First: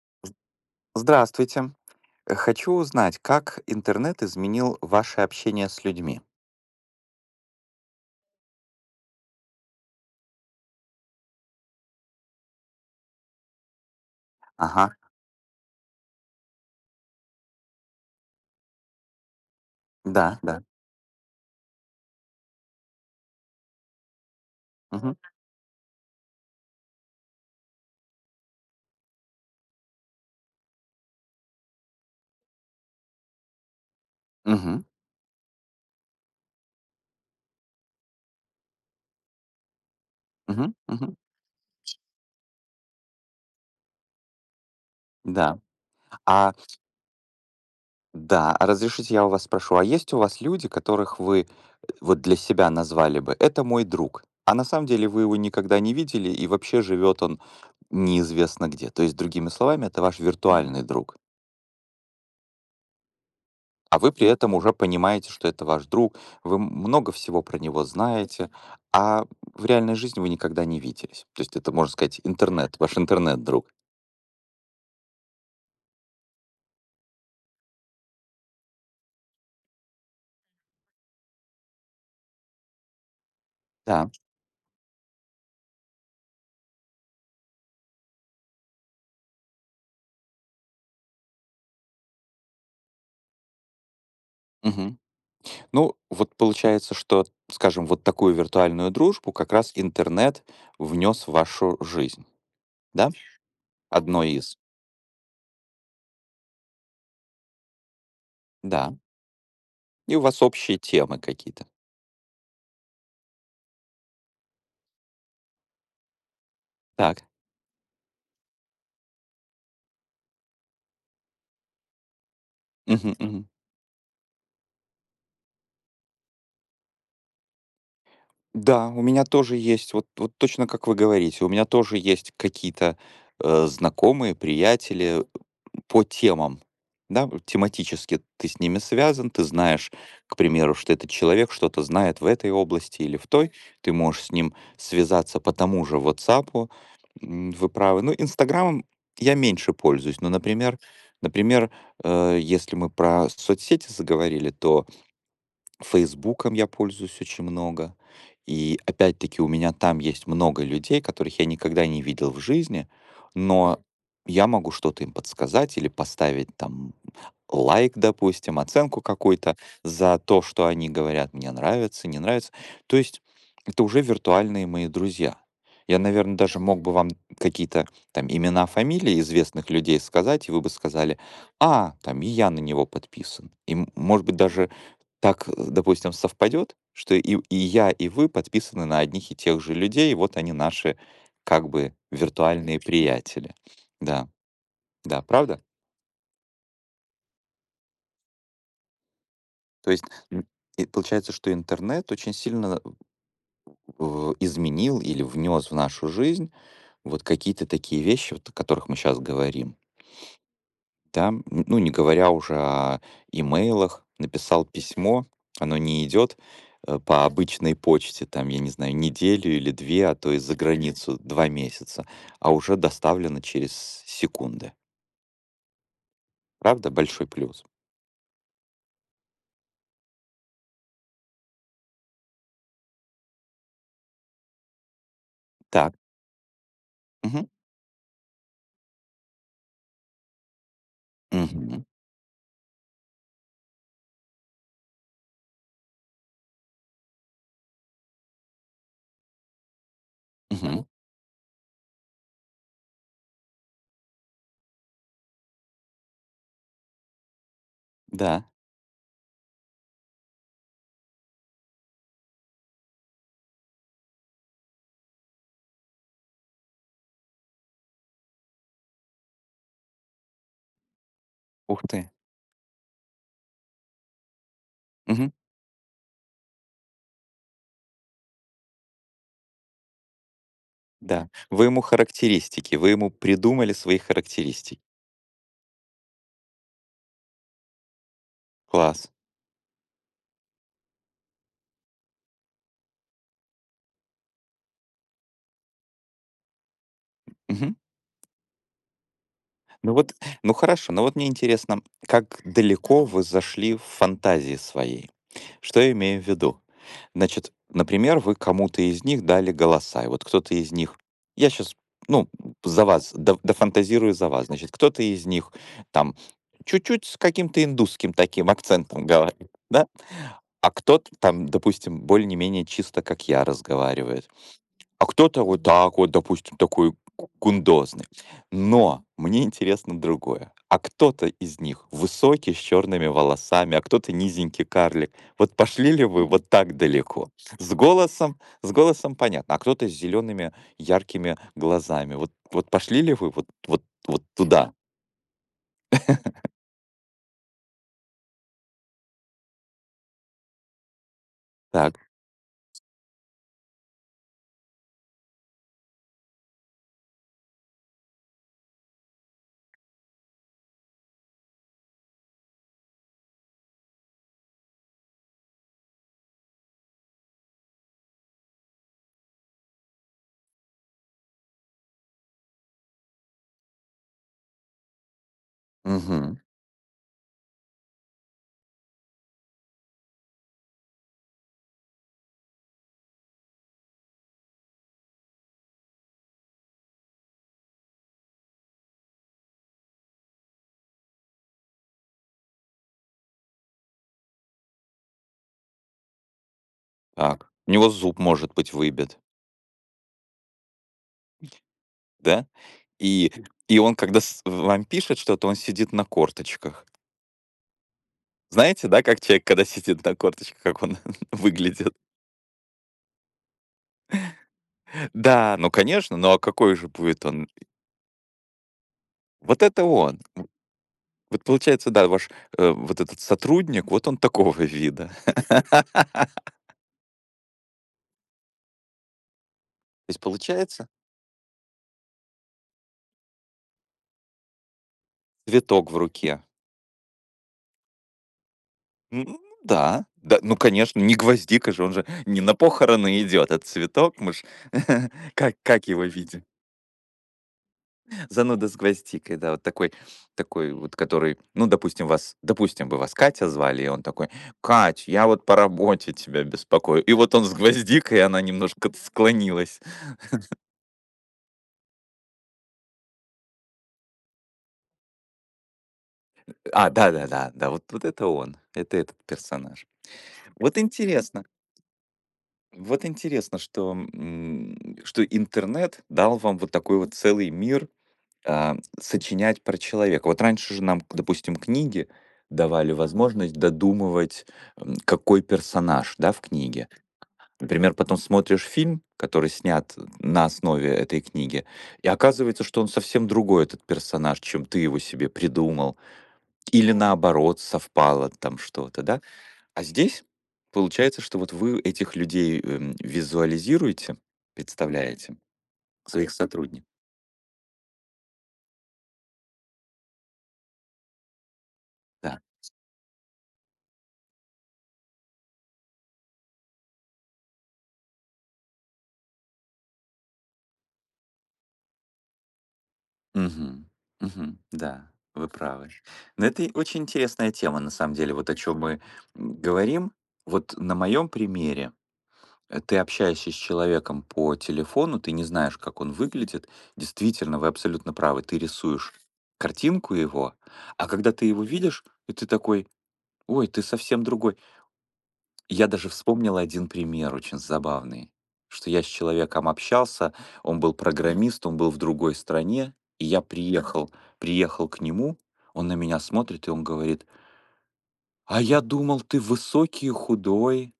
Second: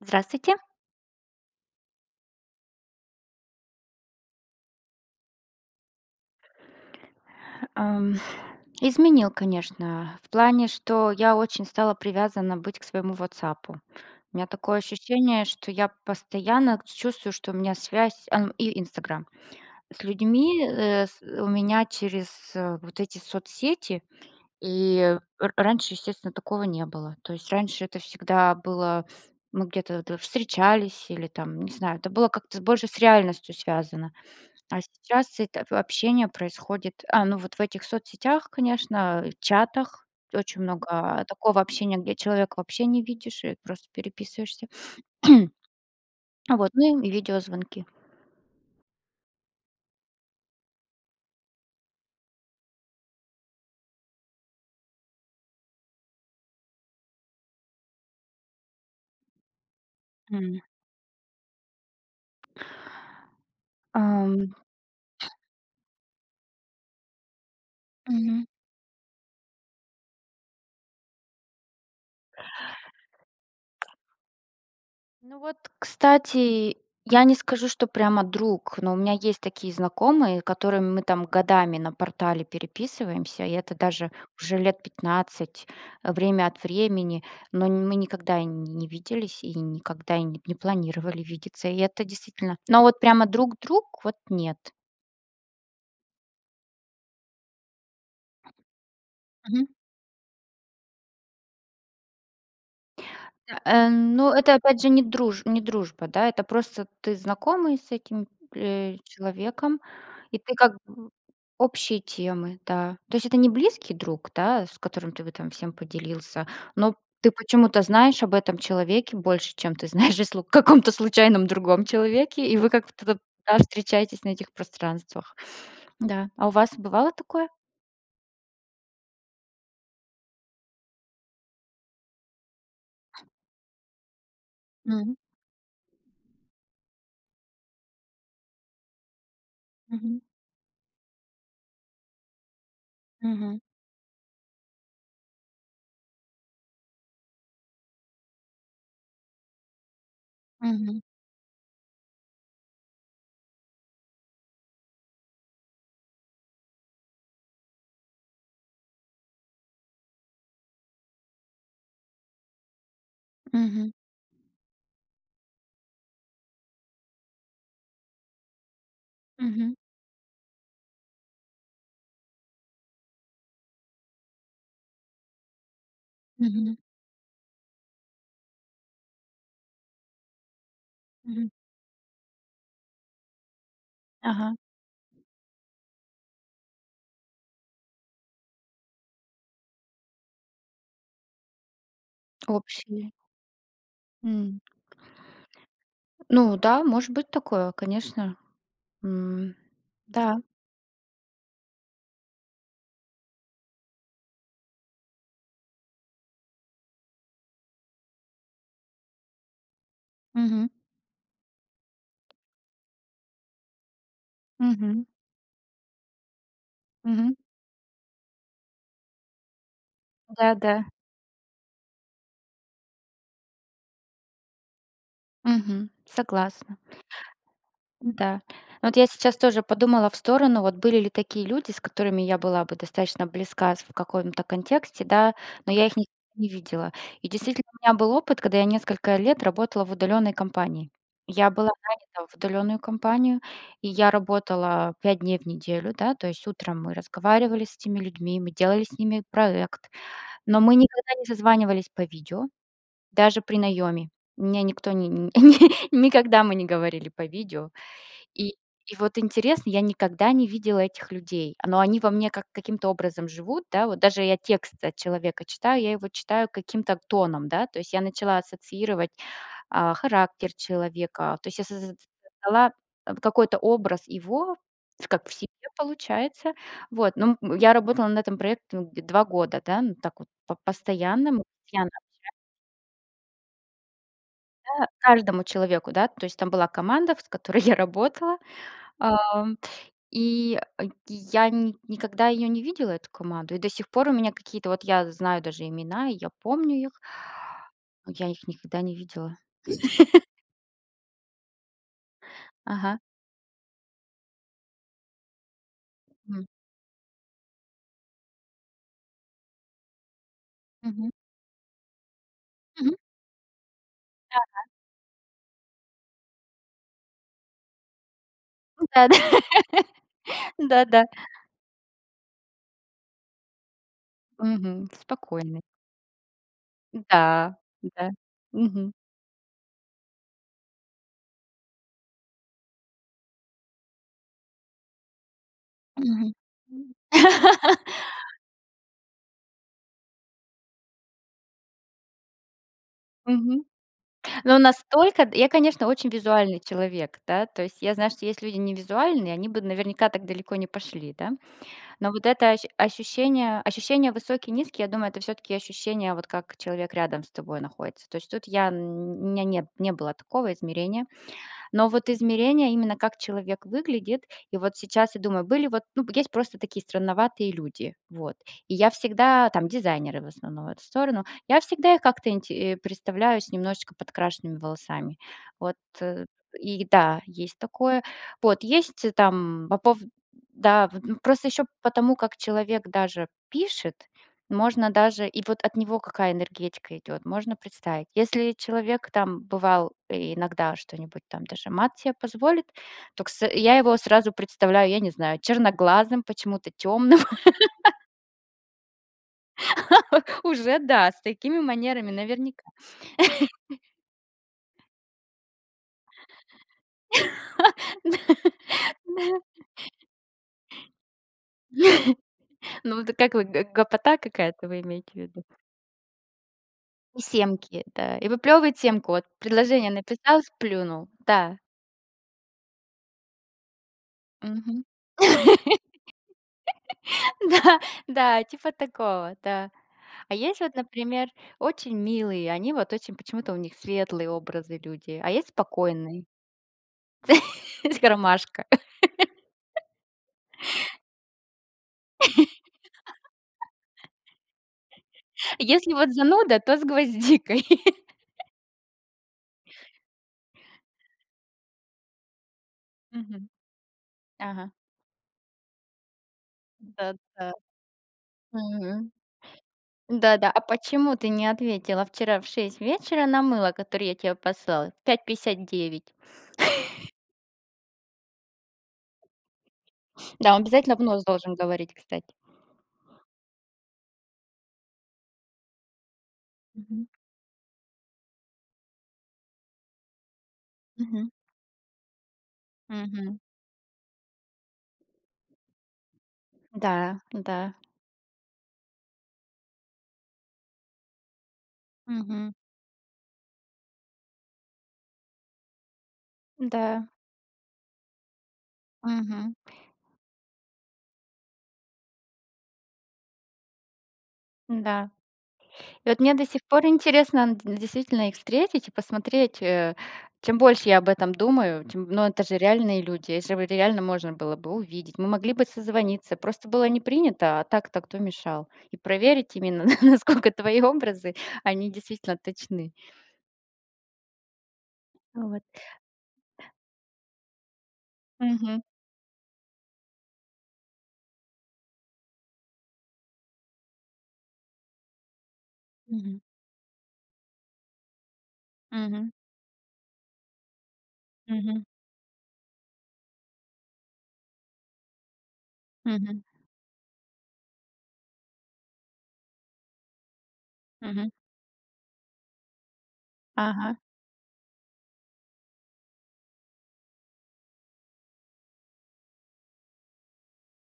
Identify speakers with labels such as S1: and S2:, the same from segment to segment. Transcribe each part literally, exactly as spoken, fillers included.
S1: Здравствуйте.
S2: Здравствуйте. Э, Хочу узнать, как интернет изменил ваше общение с людьми.
S1: Ам, изменил, конечно, в плане, что я очень стала привязана быть к своему WhatsApp. У меня такое
S2: Ага,
S1: ощущение, что я постоянно чувствую, что у меня связь, ам, и "Инстаграм", с
S2: да, да.
S1: людьми, э, с у меня через, э, вот эти соцсети.
S2: Мгм,
S1: И р раньше, естественно, такого не было. То есть раньше это всегда было мы где-то д встречались или там, не знаю, это было как-то больше с реальностью связано. А
S2: мгм,
S1: сейчас это общение происходит, а, ну, вот в этих соцсетях, конечно, э, чатах. Очень
S2: мгм, мгм.
S1: много такого общения, где человека вообще не видишь и просто переписываешься.
S2: Да. А,
S1: Вот, ну и видеозвонки.
S2: да, а разрешите я у вас спрошу, а есть у вас люди, которых вы э, вот для себя назвали бы? Это мой друг. А на самом деле вы его никогда не видели, и вообще живет он неизвестно где. То есть, другими словами, это ваш
S1: М.
S2: виртуальный друг. А вы при
S1: Ам.
S2: этом уже понимаете, что это ваш друг, вы много всего про него
S1: Мгм.
S2: знаете, а в реальной жизни вы никогда не виделись. То есть это, можно сказать, интернет, ваш интернет-друг.
S1: Ну вот, кстати, я не скажу, что прямо друг, но у меня есть такие знакомые, которыми мы там годами на портале переписываемся, и это даже
S2: Да.
S1: уже лет пятнадцать, э, время от времени, но н- мы никогда и не не виделись и никогда и не не планировали видеться, и это действительно. Но вот прямо друг друг, вот нет.
S2: Мгм. Ну, вот получается, что, скажем, вот такую виртуальную дружбу как раз интернет внес в вашу жизнь, да?
S1: Э,
S2: Одно
S1: ну, это
S2: из.
S1: опять же не друж не дружба, да, это просто ты знакомый с этим,
S2: Да.
S1: э, человеком,
S2: И у
S1: и
S2: вас
S1: ты как
S2: общие
S1: бы
S2: темы какие-то.
S1: общие темы, да. То есть это не близкий друг, да, с которым ты бы там всем поделился, но
S2: Так.
S1: ты почему-то знаешь об этом человеке больше, чем ты знаешь о слу каком-то случайном другом человеке, и вы
S2: Мгм,
S1: как-то,
S2: мгм.
S1: да, встречаетесь на этих пространствах. Да. А у вас бывало такое?
S2: Да, у меня тоже есть, вот, вот точно как вы говорите, у меня тоже есть какие-то э, знакомые,
S1: Мгм,
S2: приятели, по темам, да, вот тематически ты с ними связан, ты знаешь,
S1: мгм,
S2: к примеру, что этот человек что-то знает в этой области или в той,
S1: мгм,
S2: ты можешь с ним связаться по тому же "Ватсапу", м, вы правы. Ну, "Инстаграмом" я меньше пользуюсь, но, например
S1: мгм,
S2: например, э, если мы про соцсети заговорили, то "Фейсбуком" я пользуюсь очень много. И опять-таки у меня там есть много людей, которых я никогда не видел в жизни, но
S1: мгм,
S2: я могу что-то им подсказать или поставить там лайк, допустим, оценку какой то
S1: мгм,
S2: за то, что они говорят, мне нравится, не нравится. То есть это уже виртуальные мои друзья. Я, наверное, даже
S1: мгм,
S2: мог бы вам какие-то там имена, фамилии известных людей сказать, и вы бы сказали:
S1: мгм.
S2: "А, там и я на него подписан". И, м может быть,
S1: Ага.
S2: даже так, э, допустим, совпадет, что и и я, и вы подписаны на одних и тех же людей, вот они наши как бы виртуальные
S1: Общие.
S2: приятели. Да,
S1: М.
S2: да, правда?
S1: Ну да, может быть такое, конечно. М.
S2: То есть
S1: Да.
S2: н- и получается, что интернет очень сильно в- изменил или внес в нашу жизнь вот какие-то такие вещи, вот о которых мы сейчас говорим.
S1: Мгм.
S2: Да, м, ну, не говоря уже о имейлах. Написал
S1: Мгм.
S2: письмо, оно не идет, э, по
S1: Мгм.
S2: обычной почте, там, я не знаю, неделю или две, а то и за
S1: Да-да.
S2: границу два месяца, а уже доставлено через секунды.
S1: Мгм. Согласна.
S2: Правда? Большой плюс.
S1: Да. Ну, вот я сейчас тоже подумала в сторону, вот были ли такие люди, с которыми я была бы достаточно близка с в каком-то контексте, да, но я
S2: Так.
S1: их никогда не видела. И
S2: Мгм.
S1: действительно, у меня был опыт, когда я несколько лет работала в удаленной компании. Я была
S2: Мгм.
S1: нанята в удаленную компанию, и я работала пять дней в неделю, да, то есть утром мы разговаривали с этими людьми, мы делали с ними проект, но мы
S2: Мгм.
S1: никогда не созванивались по видео, даже при наеме. Меня никто не, не- никогда мы не говорили по видео,
S2: Да.
S1: и и вот интересно, я никогда не видела этих людей, но они во мне как каким-то образом живут, да. Вот даже я текст от человека читаю, я его читаю каким-то тоном, да. То есть я начала ассоциировать, а, характер человека, то есть я
S2: Ух
S1: соз
S2: ты.
S1: создала, э, какой-то образ его в как
S2: Мгм.
S1: в себе получается. Вот, ну, м, я работала над этим проектом г два года, да, ну, так вот по
S2: Да.
S1: постоянно, мы
S2: Вы ему
S1: постоянно,
S2: характеристики, вы ему придумали свои характеристики.
S1: да, каждому человеку, да. То есть там была команда, с которой я работала.
S2: Класс.
S1: И, э, я ни никогда ее не видела, эту команду. И до сих пор у меня какие-то вот я знаю даже имена, и я помню их,
S2: Мгм.
S1: но я их никогда не видела.
S2: Ну вот, ну хорошо, но вот мне интересно, как
S1: Ага.
S2: далеко вы зашли в фантазии своей? Что я имею в
S1: М.
S2: виду? Значит, например, вы кому-то из них дали голоса, и вот кто-то из них,
S1: Мгм.
S2: я сейчас, ну, за
S1: Мгм.
S2: вас, до- дофантазирую за
S1: Да.
S2: вас, значит, кто-то из них там чуть-чуть с каким-то индусским таким
S1: Ну
S2: акцентом
S1: да,
S2: говорит, да, а
S1: да. Да.
S2: кто-то там, допустим, более-менее чисто, как я, разговаривает.
S1: Мгм.
S2: А кто-то
S1: Спокойный.
S2: вот так вот, допустим, такой г
S1: Да,
S2: гундозный.
S1: да. Мгм.
S2: Но мне интересно другое. А кто-то из них высокий, с черными волосами, а кто-то низенький карлик. Вот пошли ли вы
S1: Мгм.
S2: вот так далеко? С голосом с голосом понятно, а кто-то с зелеными яркими глазами. Вот вот пошли ли вы
S1: М.
S2: вот
S1: Мгм.
S2: вот вот
S1: Но
S2: туда?
S1: настолько я, конечно, очень визуальный человек, да, то есть я знаю, что есть люди невизуальные, они бы наверняка так далеко не пошли, да.
S2: Так,
S1: Но вот это ощ ощущение ощущение высокий, низкий, я думаю, это все таки ощущение, вот как человек рядом с тобой находится. То есть тут я н у меня не не было такого измерения. Но вот измерение именно как человек выглядит, и вот сейчас я думаю, были вот, ну, есть просто такие странноватые люди, вот. И я всегда, там дизайнеры в основном в эту сторону, я всегда их как-то инте э, представляю с немножечко подкрашенными волосами. Вот, э,
S2: мгм,
S1: и да, есть такое. Вот, есть э, там по пов да, вот, ну, просто еще потому, как человек даже пишет, можно даже и вот от него какая энергетика идет, можно представить. Если человек там бывал и иногда что-нибудь там даже мат себе позволит, то кс я его сразу представляю, я не знаю, черноглазым, почему-то темным.
S2: так. У него зуб, может быть, выбит,
S1: Уже да, с такими манерами
S2: да?
S1: наверняка.
S2: И и он, когда с вам пишет что-то, он сидит на корточках. Знаете, да, как человек, когда сидит на корточках, как он выглядит?
S1: Ну, вот как вы, г гопота какая-то вы имеете в виду?
S2: Да, ну, конечно, ну, а какой же
S1: И
S2: будет он?
S1: семки, да, и выплевывает семку. Вот
S2: Вот это
S1: предложение
S2: он.
S1: написал, сплюнул.
S2: Вот
S1: Да.
S2: получается, да, ваш, э, вот этот сотрудник, вот он такого
S1: Мгм.
S2: вида. То
S1: Да, да, типа такого, да.
S2: есть
S1: А есть вот,
S2: получается
S1: например, очень милые, они вот очень почему-то у них светлые образы люди, а есть
S2: цветок в
S1: спокойные,
S2: руке.
S1: с ромашка.
S2: М, да, да, ну, конечно, не гвоздика же, он же не на похороны идет, а цветок, мы ж как как
S1: Если
S2: его
S1: вот
S2: видим?
S1: зануда, то с гвоздикой.
S2: Зануда с гвоздикой, да, вот такой, такой вот, который, ну, допустим, вас, допустим, бы вас
S1: Мгм.
S2: Катя звали, и он такой,
S1: Ага.
S2: Кать, я вот по работе тебя беспокою. И вот он
S1: Да-да.
S2: с гвоздикой, и она немножко
S1: Мгм.
S2: склонилась.
S1: Да-да, а почему ты не ответила вчера в шесть вечера на мыло, которое я тебе послала? В пять пятьдесят девять.
S2: А, да-да-да, да, вот, вот это он, это этот персонаж.
S1: Да, он
S2: Вот
S1: обязательно в нос
S2: интересно,
S1: должен говорить, кстати.
S2: вот интересно, что, м, что интернет дал вам вот такой
S1: Мгм.
S2: вот целый мир а, сочинять про человека. Вот раньше же нам, к-
S1: Мгм.
S2: допустим, книги давали
S1: Мгм.
S2: возможность додумывать, м, какой персонаж, да, в книге.
S1: Да, да.
S2: Например, потом смотришь фильм, который снят на основе этой книги, и
S1: Мгм.
S2: оказывается, что он совсем другой, этот персонаж, чем ты его себе придумал. Или
S1: Да.
S2: наоборот, совпало там что-то, да.
S1: Мгм.
S2: А здесь получается, что вот вы этих людей эм, визуализируете,
S1: Да.
S2: представляете,
S1: И вот
S2: своих
S1: мне до сих пор
S2: сотрудников.
S1: интересно, н действительно, их встретить и посмотреть. Э, чем больше я об этом думаю, тем но
S2: Да.
S1: это же реальные люди, их же в реально можно было бы увидеть. Мы могли бы созвониться, просто было не принято, а так-то кто мешал? И проверить именно, насколько твои образы, они действительно точны.
S2: Мгм. Мгм. Да, вы
S1: Вот.
S2: правы. Но это и очень интересная тема, на самом деле, вот о чем
S1: Мгм.
S2: мы м, говорим. Вот на моем примере э, ты общаешься с человеком по телефону, ты не знаешь, как он
S1: Мгм.
S2: выглядит. Действительно, вы абсолютно правы, ты рисуешь
S1: Мгм.
S2: картинку его, а когда ты его
S1: Мгм.
S2: видишь, и ты такой, ой, ты совсем другой. Я даже
S1: Мгм.
S2: вспомнил один пример очень забавный, что я с человеком общался, он был
S1: Мгм.
S2: программист, он был в другой стране, и я
S1: Ага.
S2: приехал приехал к нему, он на меня смотрит, и он говорит: "А я думал, ты высокий и худой".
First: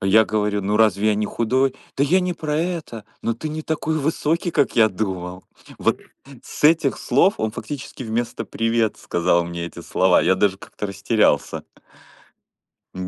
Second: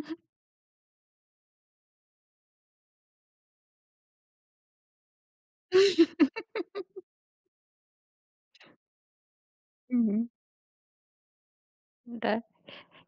S2: А я говорю: "Ну разве я не худой?" "Да я не про это, но ты не такой высокий, как я думал". Вот с этих слов он фактически вместо "привет" сказал мне эти слова.
S1: Мгм.
S2: Я даже как-то растерялся.
S1: Да.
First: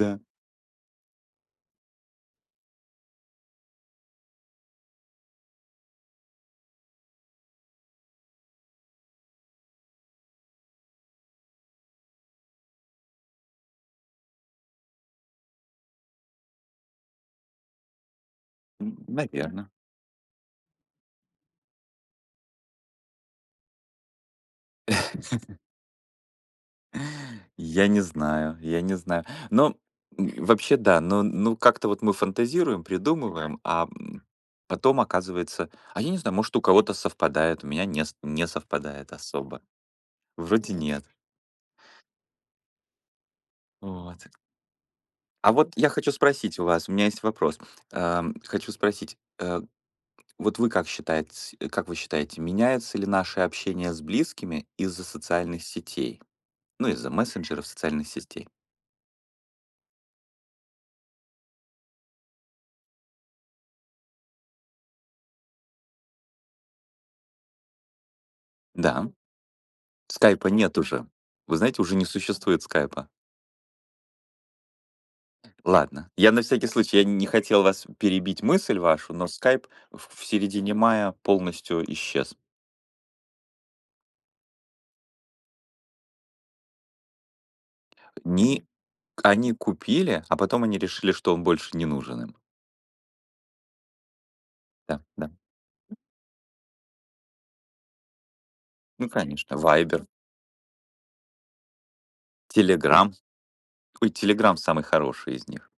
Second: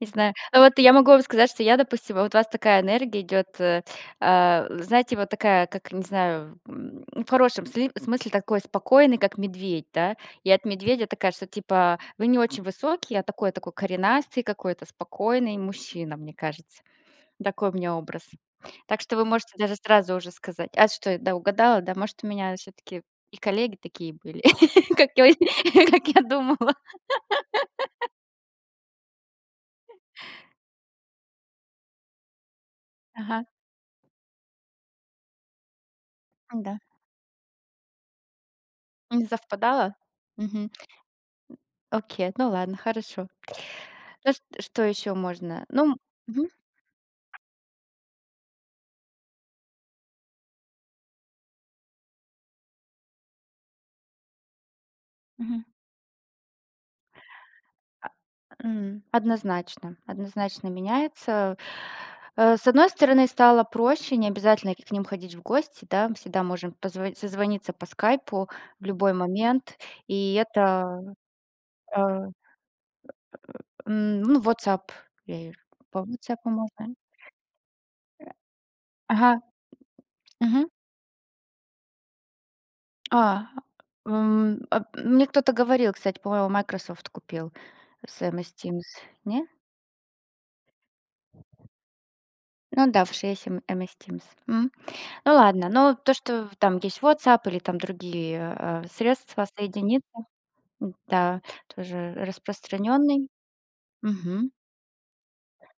S1: Не
S2: Да,
S1: знаю. Ну, вот я могу вам сказать, что я, допустим, вот у вас такая энергия идет, э, а, знаете, вот такая, как, не знаю, м, в хорошем сли- смысле такой спокойный, как медведь, да? И от медведя такая, что типа вы не очень высокий, а такой такой коренастый какой-то, спокойный мужчина, мне кажется. Такой у меня образ. Так что вы можете
S2: наверное.
S1: даже сразу уже сказать. А что, да, угадала, да? Может, у меня все-таки и коллеги такие были, как я, как я думала.
S2: Я не знаю, я не знаю. Но, м, вообще, да, но, ну, как-то вот мы фантазируем,
S1: Ага,
S2: придумываем, а, м, потом оказывается а я не знаю, может, у
S1: да.
S2: кого-то совпадает, у меня не с не совпадает
S1: Не
S2: особо.
S1: совпадало?
S2: Вроде нет.
S1: Окей, ну ладно, хорошо.
S2: Вот.
S1: Ну ш что еще
S2: А
S1: можно?
S2: вот я
S1: Ну,
S2: хочу
S1: мгм.
S2: спросить у вас, у меня есть вопрос. Ам, хочу спросить, э, вот вы как считаете как вы считаете, меняется ли наше общение с близкими из-за социальных
S1: Мгм.
S2: сетей? Ну, из-за мессенджеров, социальных
S1: А,
S2: сетей?
S1: м, однозначно, однозначно меняется. Э, с одной стороны, стало проще, не обязательно к ним ходить в гости, да, мы всегда можем позво созвониться по "Скайпу" в
S2: Да.
S1: любой момент, и
S2: Скайпа нет
S1: это,
S2: уже. Вы знаете, уже
S1: э,
S2: не существует скайпа.
S1: м, ну, "Ватсап", я и по
S2: Ладно, я на
S1: "Ватсапу"
S2: всякий
S1: можно.
S2: случай, я не хотел вас перебить мысль вашу, но
S1: Ага,
S2: скайп в в
S1: мгм.
S2: середине мая полностью исчез.
S1: А, м, а, мне кто-то говорил, кстати, по-моему, Microsoft купил, Sam из
S2: Не,
S1: Teams, не?
S2: они купили, а потом они решили, что он больше не нужен им.
S1: Ну да, в шесть, М M S Teams. М.
S2: Да, да.
S1: Ну ладно, но то, что там есть WhatsApp или там другие, э,
S2: Ну,
S1: средства
S2: конечно, Вайбер,
S1: соединиться, м, да, тоже
S2: Телеграм.
S1: распространенный.
S2: Ой,
S1: Мгм.
S2: Телеграм самый хороший из них.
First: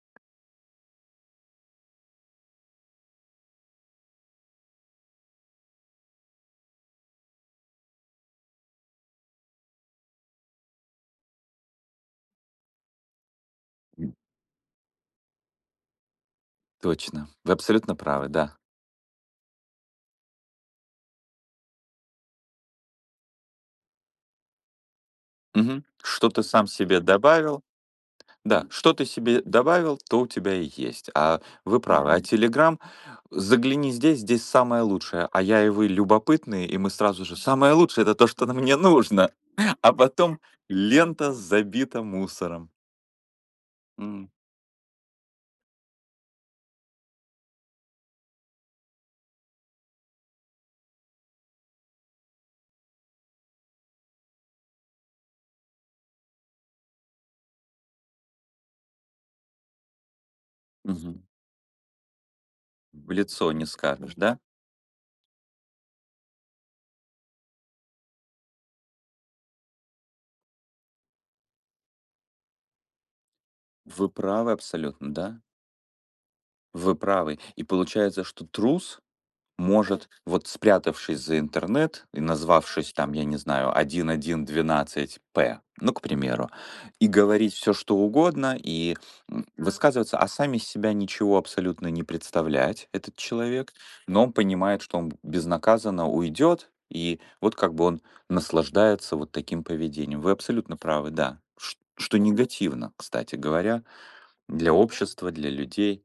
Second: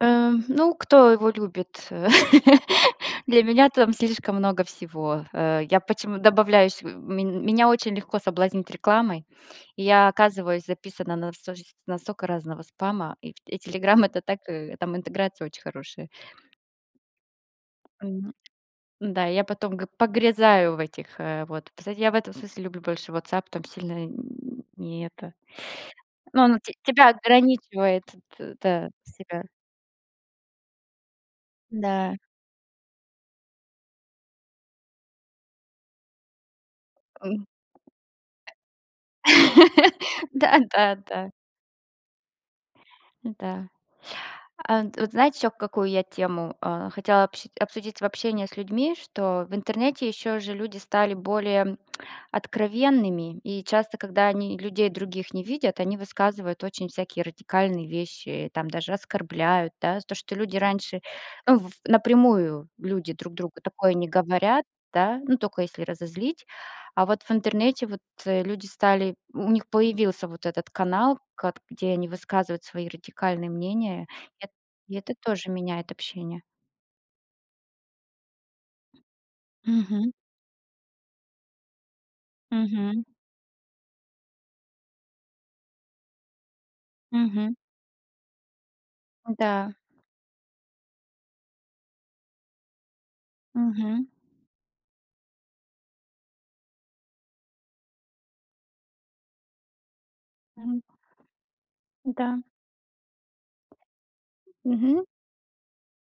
S1: Эм, ну, кто его любит? Для меня там слишком много всего. Э, я почему добавляюсь, мень меня очень легко соблазнить рекламой, и я оказываюсь записана на стож на стока разного спама, и в и "Телеграм"
S2: М,
S1: это так, э, там интеграция очень хорошая.
S2: Точно. Вы абсолютно правы, да.
S1: Да, я потом г погрязаю в этих, э, вот. Кстати, я в этом смысле люблю больше WhatsApp, там сильно н не это.
S2: Мгм. Что
S1: Ну,
S2: ты
S1: он
S2: сам
S1: те
S2: себе
S1: тебя
S2: добавил?
S1: ограничивает, т
S2: Да,
S1: да,
S2: что ты себе
S1: себя.
S2: добавил, то у тебя и есть. А вы правы.
S1: Да.
S2: А Телеграм Загляни здесь, здесь самое лучшее. А я и вы любопытные, и мы сразу же:
S1: М.
S2: "Самое лучшее- это то, что на мне нужно". А потом
S1: Да, да, да,
S2: лента забита мусором.
S1: да.
S2: М,
S1: А, д вот знаете, еще какую я тему, а, хотела обсу обсудить в общении с людьми, что в интернете еще же люди стали более откровенными, и часто, когда они людей других не видят, они высказывают очень всякие радикальные вещи, там даже оскорбляют, да. То, что люди раньше,
S2: Мгм.
S1: ну, в напрямую люди
S2: В
S1: друг
S2: лицо
S1: другу
S2: не
S1: такое не
S2: скажешь, да?
S1: говорят, да, ну, только если разозлить. А вот в интернете вот, э, люди стали у них появился вот этот канал, кат где они высказывают свои радикальные мнения.
S2: Вы правы
S1: И
S2: абсолютно,
S1: это
S2: да?
S1: тоже меняет общение.
S2: Вы правы. И получается, что трус Может,
S1: Мгм,
S2: вот спрятавшись за интернет и назвавшись
S1: мгм,
S2: там, я не знаю, тысяча сто двенадцать п ну, к примеру, и говорить
S1: мгм.
S2: все, что угодно, и м,
S1: Да,
S2: высказываться, а сами из себя ничего абсолютно не представлять, этот человек,
S1: мгм,
S2: но он понимает, что он безнаказанно уйдет, и вот как бы он наслаждается вот таким поведением. Вы абсолютно
S1: м,
S2: правы, да. Ш- Что
S1: да,
S2: негативно, кстати говоря, для
S1: мгм.
S2: общества, для людей.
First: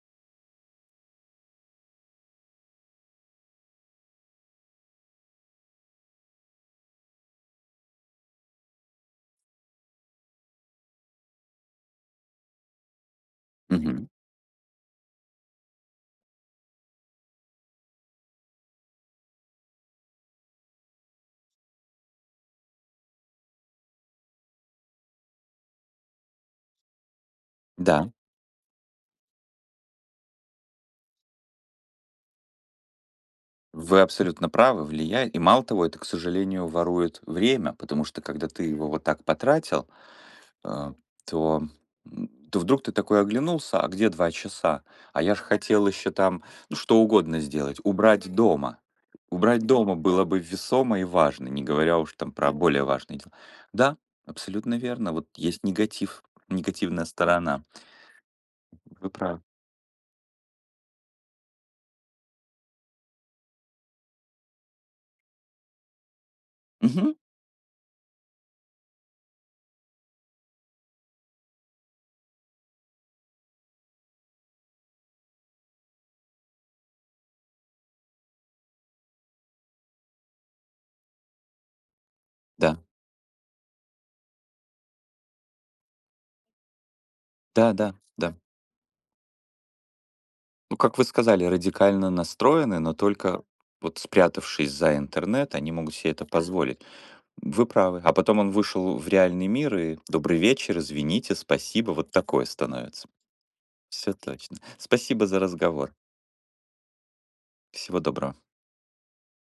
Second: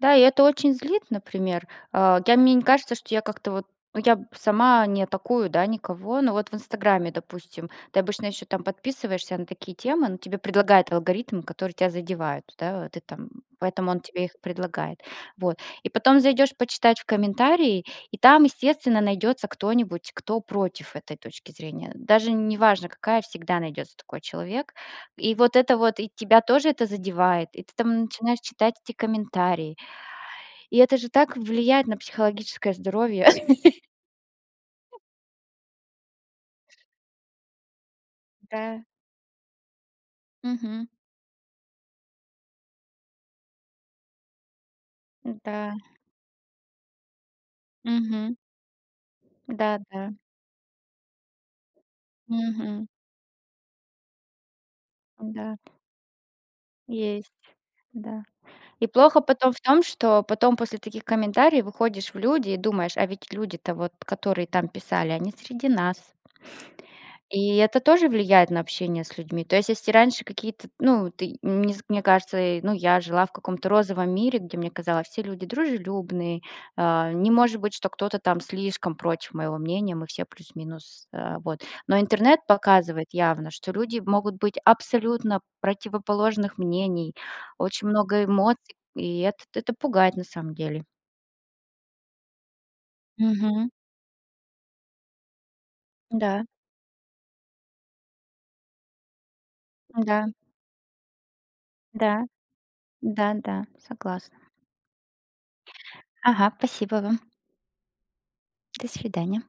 S1: Да, и это очень злит, например. А, я мне не кажется, что я как-то вот ну, я б сама не атакую, да, никого, но вот в "Инстаграме", допустим, ты обычно еще там подписываешься на такие темы, но тебе предлагает алгоритм, который тебя задевают, да, ты там поэтому он
S2: Мгм.
S1: тебе их предлагает. Вот. И потом зайдешь почитать в комментарии, и там, естественно, найдется кто-нибудь, кто против этой точки зрения. Даже неважно какая, всегда найдется такой человек. И вот это вот, и тебя тоже это задевает, и ты там
S2: Да.
S1: начинаешь читать эти комментарии. И это же так влияет на психологическое здоровье.
S2: Вы абсолютно правы, влияет. И мало того, это, к сожалению, ворует время, потому что когда ты
S1: Да.
S2: его вот так потратил,
S1: Мгм.
S2: э, то, м, то вдруг ты такой оглянулся, а где два часа? А я же
S1: Да.
S2: хотел еще там, ну, что угодно сделать, убрать
S1: Мгм.
S2: дома. Убрать дома
S1: Да-да.
S2: было бы весомо и важно, не говоря уж там про более
S1: Мгм.
S2: важные дела. Да, абсолютно верно. Вот
S1: Да.
S2: есть негатив, негативная
S1: Есть.
S2: сторона.
S1: Да. И
S2: Вы
S1: плохо
S2: правы.
S1: потом в том, что потом после таких комментариев выходишь в люди и думаешь: "А ведь люди-то вот, которые там писали, они среди нас".
S2: Мгм.
S1: И это тоже влияет на общение с людьми. То есть, если раньше какие-то, ну, ты, мне з мне кажется, э, ну, я жила в каком-то розовом мире, где мне казалось, все люди дружелюбные, а, не может быть, что кто-то там слишком против моего мнения, мы все плюс-минус, а, вот. Но интернет
S2: Да,
S1: показывает явно, что люди могут быть абсолютно противоположных мнений,
S2: да,
S1: очень
S2: да,
S1: много
S2: да.
S1: эмоций, и это это пугает на самом
S2: Ну,
S1: деле.
S2: как вы сказали, радикально настроены, но только
S1: Мгм.
S2: вот спрятавшись за интернет, они могут себе это, да,
S1: Да,
S2: позволить. Вы правы. А потом он вышел в реальный мир и
S1: да,
S2: «добрый вечер, извините, спасибо», вот
S1: да,
S2: такое становится.
S1: да-да,
S2: Все
S1: согласна.
S2: точно. Спасибо за разговор.
S1: Ага, спасибо вам.
S2: Всего доброго.
S1: До свидания.